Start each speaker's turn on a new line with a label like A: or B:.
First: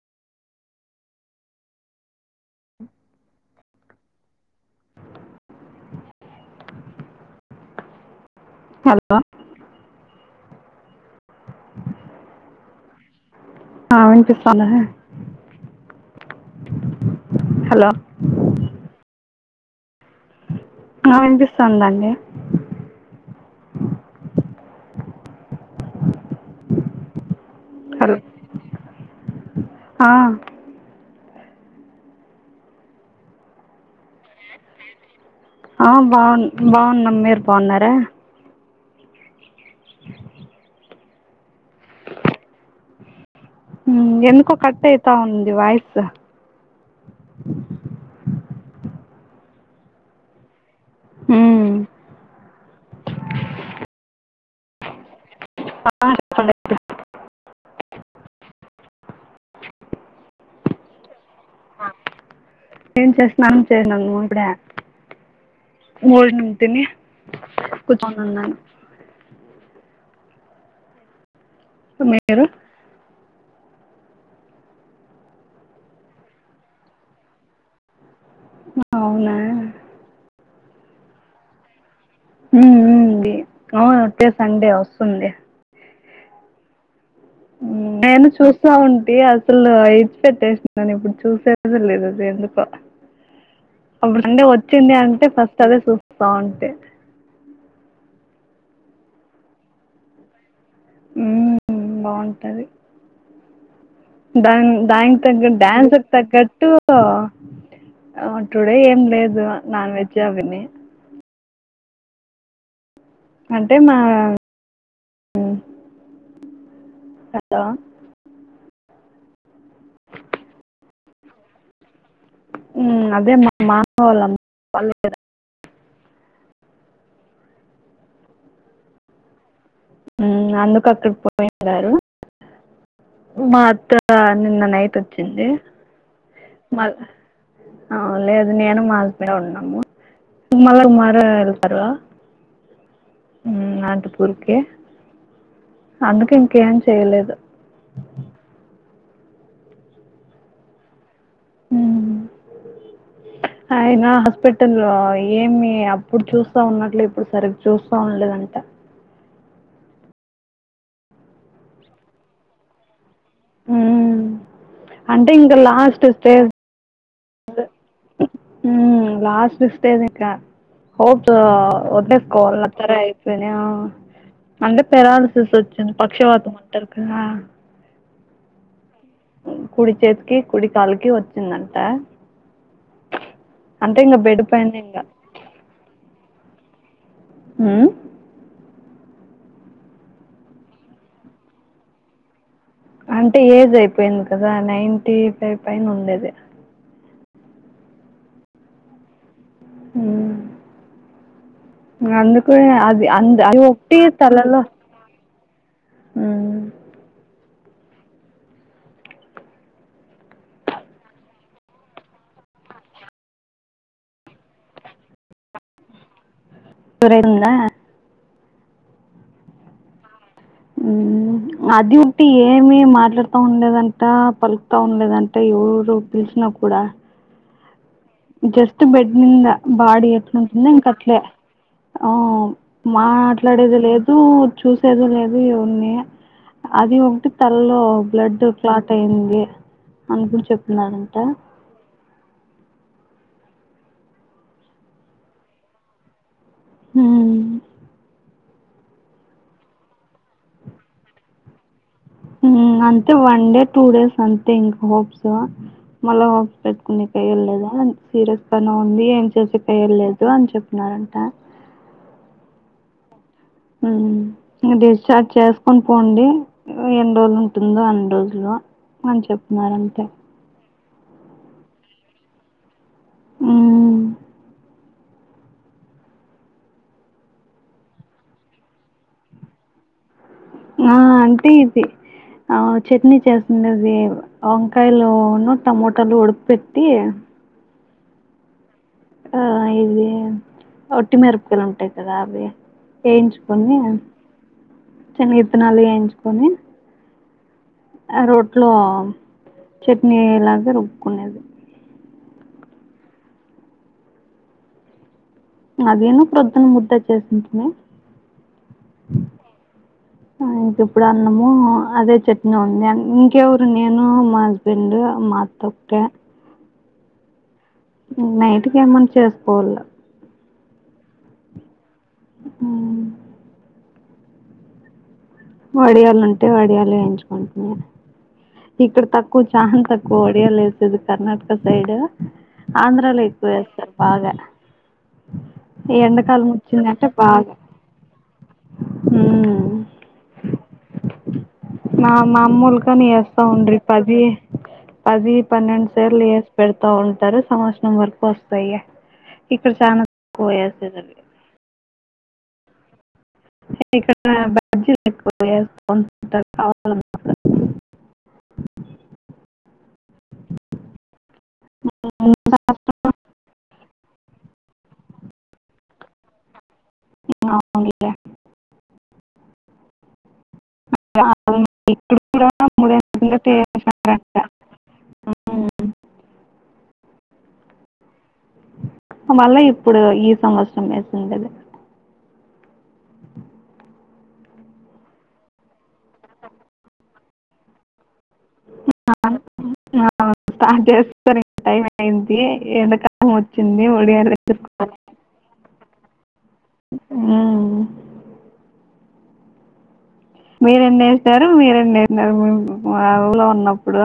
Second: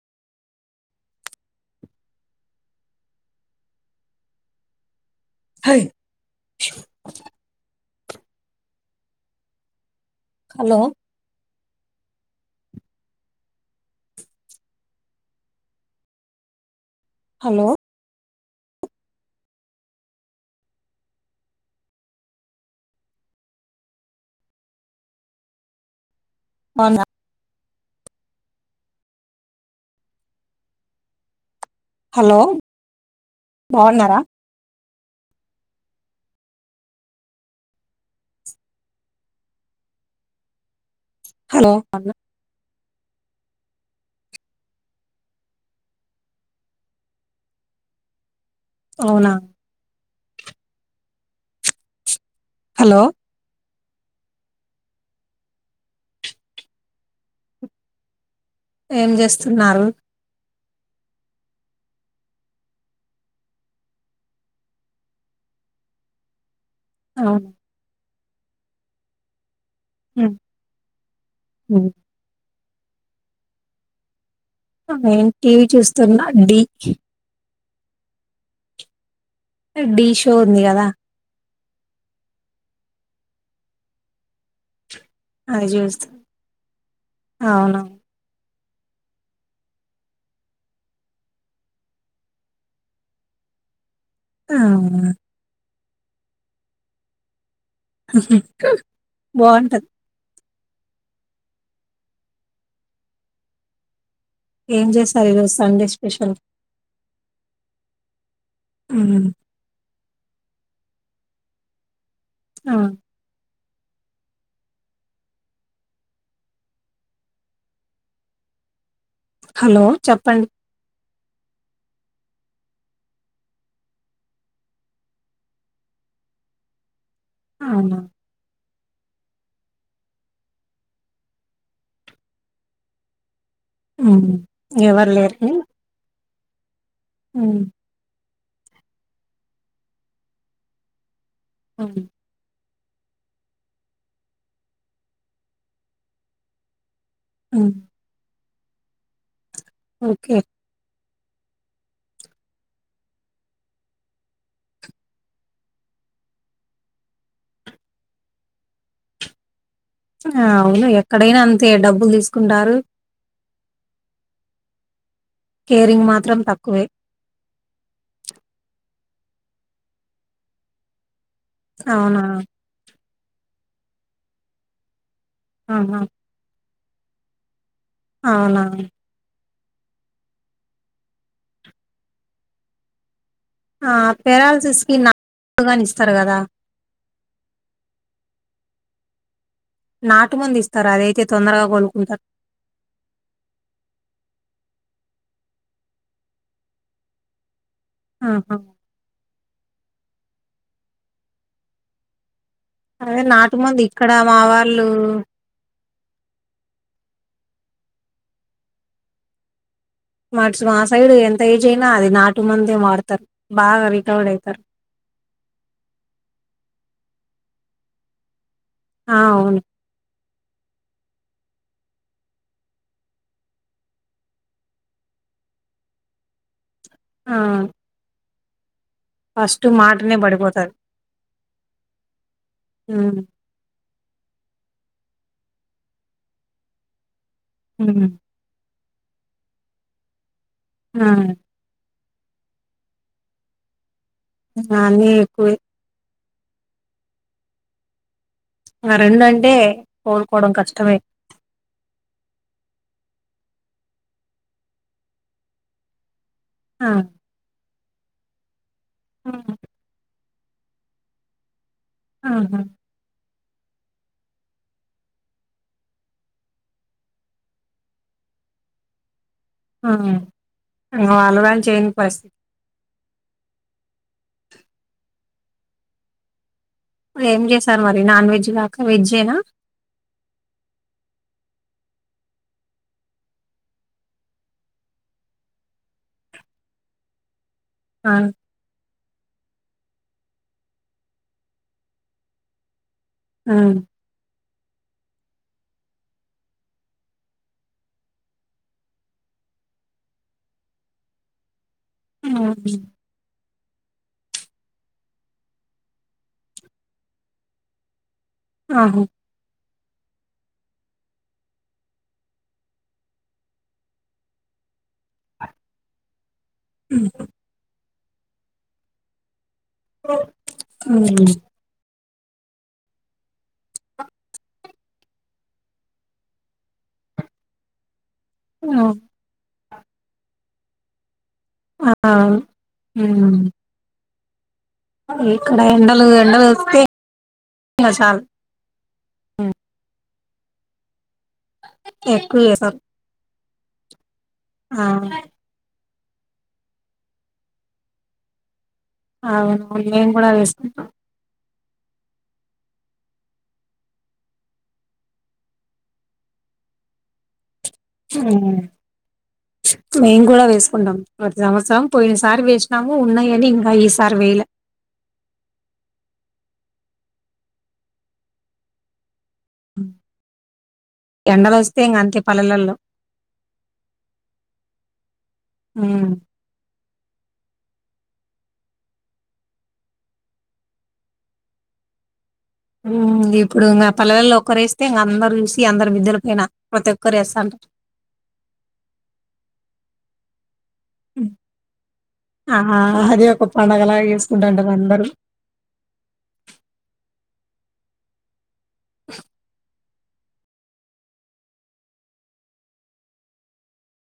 A: [inaudible]
B: Hi [unintelligible]
A: hello [unintelligible]
B: hello
A: వినిపిస్తాను [unintelligible]
B: hello
A: hello hello వినిపిస్తుందండి
B: అవునా [unintelligible]
A: హలో ఆ
B: హలో బాగున్నారా
A: ఆ బాగు బాగున్నాం మీరు బాగున్నారా
B: హలో [unintelligible]
A: ఎందుకో కట్ అయితా ఉంది వాయిస్
B: అవునా
A: ఉం
B: హలో
A: స [unintelligible]
B: ఏం చేస్తున్నారు
A: ఏం చేస్తన్నాన చేసను ఇప్పుడ డి నుం తిని [unintelligible]
B: అవు
A: తక్కుత ఉన్నాయి [unintelligible]
B: ఉం ఉం
A: మీరు
B: నేం టీవీ చూస్తున్న డీ
A: అవునా
B: డి షో ఉంది కదా
A: ఉం ఉం ఉంది అవును అట్టే సండే వస్తుంది
B: అది చూస్తా
A: ఉం నేను చూసు ఉంట అసలు ఎస్ పెట్టేసిని ఇప్పుడు చూసేస లేదు అది ఎందు [unintelligible] కో అప్పుడుండి వచ్చింది
B: అవునా.
A: అంటే ఫస్ట్ అదే చూస్తా ఉంటే
B: బాగుంటది
A: ఉం బాగుంటది దాన్
B: ఏం
A: దానికి
B: చేశారు
A: తగ
B: ఈరోజు సండే
A: డ్యాన్స్కు
B: స్పెషల్
A: తగట్టు ఆ టుడే ఏం
B: ఉమ్,
A: లేదు నాన్ వెజ్ అవిని
B: ఆ
A: అంటే మా హలో
B: హలో చెప్పండి
A: అదే మా మా వాళ్ళమ్ళ్ళ [unintelligible]
B: అవునా
A: ఉం అందుకు అక్కడికి పోయిగారు [unintelligible] మా అత్త
B: ఉమ్,
A: నిన్న నైట్
B: ఎవరు
A: వచ్చింది మా
B: ఉం
A: అ లేదు నేను మా హస్బెండ్ ఉన్నాము మళ్ళ [unintelligible] కుమారు వెళ్తారు
B: ఉమ్,
A: ఉం అనంతపూర్కే అందుకే ఇంకేం చెయలేదు
B: ఉం ఓకే
A: అయినా హాస్పిటల్ ఏమి అప్పుడు చూస్తా ఉన్నట్లు ఇప్పుడు సరిగ్ చూస్తా ఉండలేదంట
B: ఆ అవును ఎక్కడైనా అంతే డబ్బులు తీసుకుంటారు
A: ఉం అంటే ఇంగ లాస్ట్
B: కేరింగ్ మాత్రం
A: స్టేజ్
B: తక్కువే
A: ఉం లాస్ట్ స్టేజ్ ఇక [unintelligible] హోపు
B: అవునా
A: వద్లేసుకోవల్ తర అయితేనే అంద పరా [unintelligible] చ్చ
B: ఆహా
A: పక్షవాతమంటారుకు
B: అవునా
A: కుడి చేతికి కుడి కాలుకి వచ్చిందంట అంటే ఇంగ బెడ్ పైన్నే ఇంగ
B: గానిస్తారు కదా
A: మ్
B: నాటు మందు ఇస్తారు అదయితే తొందరగా కోలుకుంటారు
A: అంటే ఏజ్ అయిపోయింది కదా నైన్ీ ఫైవ్ పైైన ఉండేది
B: ఆహా
A: మ్ అందుకు అది అందు అది ఒటి తలలో
B: హలో
A: మ్
B: మట్స్ మా సైడ్ ఎంత ఏజ్ అయినా అది నాటు మందే వాడతారు బాగా రికవర్డ్ అవుతారు
A: రతుందా
B: ఆ అవును
A: మ్ అది ఉంటే ఏమి మాట్లాడుతా ఉండదంట పలుకుతా ఉండదంట ఎవరు పిలిచినా కూడా
B: ఆ
A: జస్ట్ బెడ్ ంద
B: ఫస్ట్
A: బాడి
B: మాటనే
A: ఎట్లుంటుందో
B: పడిపోతారు
A: ఇంక అట్లే ఆ మాట్
B: ఉమ్
A: మాట్లాడేది లేదు చూసేది లేదు ఎవరిని అది ఒకటి తళ్ళో
B: ఉమ్
A: బ్లడ్ క్లాట్ అయింది అనుకోని చెప్తున్నాడంట
B: అన్ని ఎక్కువే
A: మ్
B: ఆ రెండు అంటే కోలుకోవడం కష్టమే
A: మ్ అంతే వన్ డే టూ డేస్ అంతే ఇంకా హోప్స్ మళ్ళ
B: ఆ
A: పెట్టుకునే కయ్యల్లేదా సీరియస్గానే ఉంది ఏం
B: హ్మ్.
A: చేసే కయ్యలేదు అని చెప్పినారంట
B: ఆహా
A: మ్ డిశ్చార్జ్ చేసుకోని పోండి ఎన్నిడు రోజులు ఉంటుందో అన్ని రోజులు అని చెప్తున్నారు
B: ఆ
A: అంతే
B: వాళ్ళు వాళ్ళు చేయని పర్
A: మ్
B: ఏం చేశారు మరి నాన్ వెజ్ కాకా వెజ్జేనా
A: ఆ అంటే ఇది ఆ చట్నీ చేసింది అది వంకాయలును టమోటాలు ఉడుక పెట్టి
B: అ
A: ఆ ఇవి ఒట్టిమిరపకాయలు ఉంటాయి కదా అవి
B: ఉమ్,
A: వేయించుకొని శనిగిత్తనాలు వేయించుకొని ఆ రోట్లో చట్నీ లాగ రుబ్బుకునేది
B: ఆహా
A: అదీన్ను ప్రొద్దున్న ముద్ద చేసింటీని
B: ఆహో
A: ఇంక ఇప్పుడు అన్నము అదే చట్నీ ఉంది అ ఇంకెవరు నేను మా హస్బెండ్ మా తోక్కే
B: మ్
A: నైట్కి ఏమన్నా చేసుకోవల
B: మ్
A: ఊ వడియాలు ఉంటే వడియాలు ఏయించుకుంటున్నా
B: ఉమ్,
A: ఇక్కడ త కు చాన్ తక్కువ ఒడియాలు ఏసేది కర్ణాటక
B: ఆ,
A: సైడ్ ఆంధ్రాలో
B: ఉమ్.
A: ఎక్కువ వేస్తారు బాగ
B: ఇక్కడ
A: ఈ
B: ఎండలు ఎండలు
A: ఎండకాలం
B: వస్తే
A: వచ్చిందంటే బాగ
B: ఇంకా చాలు ఉమ్,
A: హూ మా
B: ఎక్కువ చేస్తారు
A: మామూల్గనే ఏస్తా ఉండ్రి పదీ
B: ఆ,
A: పదీ పన్నెండు సార్ర్లు ఏసి పెడతా ఉంటారు సంవత్సరం వరకు ఒస్తయి
B: అవును
A: ఇక్కడ చాన
B: మేము కూడా
A: కువ
B: వేసుకుంటాం
A: ఏసేది అవి ఇక్కడా [unintelligible] ఏస్కుంటరు [unintelligible]
B: చూమ్ మేమ్ గూడ వేసుకుంటాం ప్రతి సంవత్సరం పోయినసారి వేస్నాము ఉన్నాయని ఇంకా ఈసారి వేయలే
A: అవు [unintelligible]
B: ఉమ్, ఎండలు ఒస్తే అంతె
A: ఇక్కడ
B: ఇంగ
A: కూడా
B: పల్లెలల్లో
A: మూడేళ్ళ కిందట వేసినారంట
B: ఊ
A: మళ్ళ ఇప్పుడు ఈ సంవత్సరం ఏసిండేది
B: ఊమ్ ఇప్పుడు ఇంగ పల్లెలలైలో ఒక్కరు ఏస్తే ఇంగ అందరు యూసి అందరు మిద్దెల పైన ప్రతి ఒక్కరు ఏస్తాంటారు
A: [unintelligible] ఆ ఆ చేస్తారు [unintelligible] టైం అయింది
B: ఆహా! అది
A: ఎండకాలం
B: ఒక
A: ఒచ్చింది
B: పండగలాగా
A: వడియాలు
B: చేసుకుంటాంటారు అందరూ.
A: [unintelligible] ఊమ్ మీరు ఎన్ని ఏశారు మీరు ఎన్ని ఏశారు ఆ ఊర్లో ఉన్నప్పుడు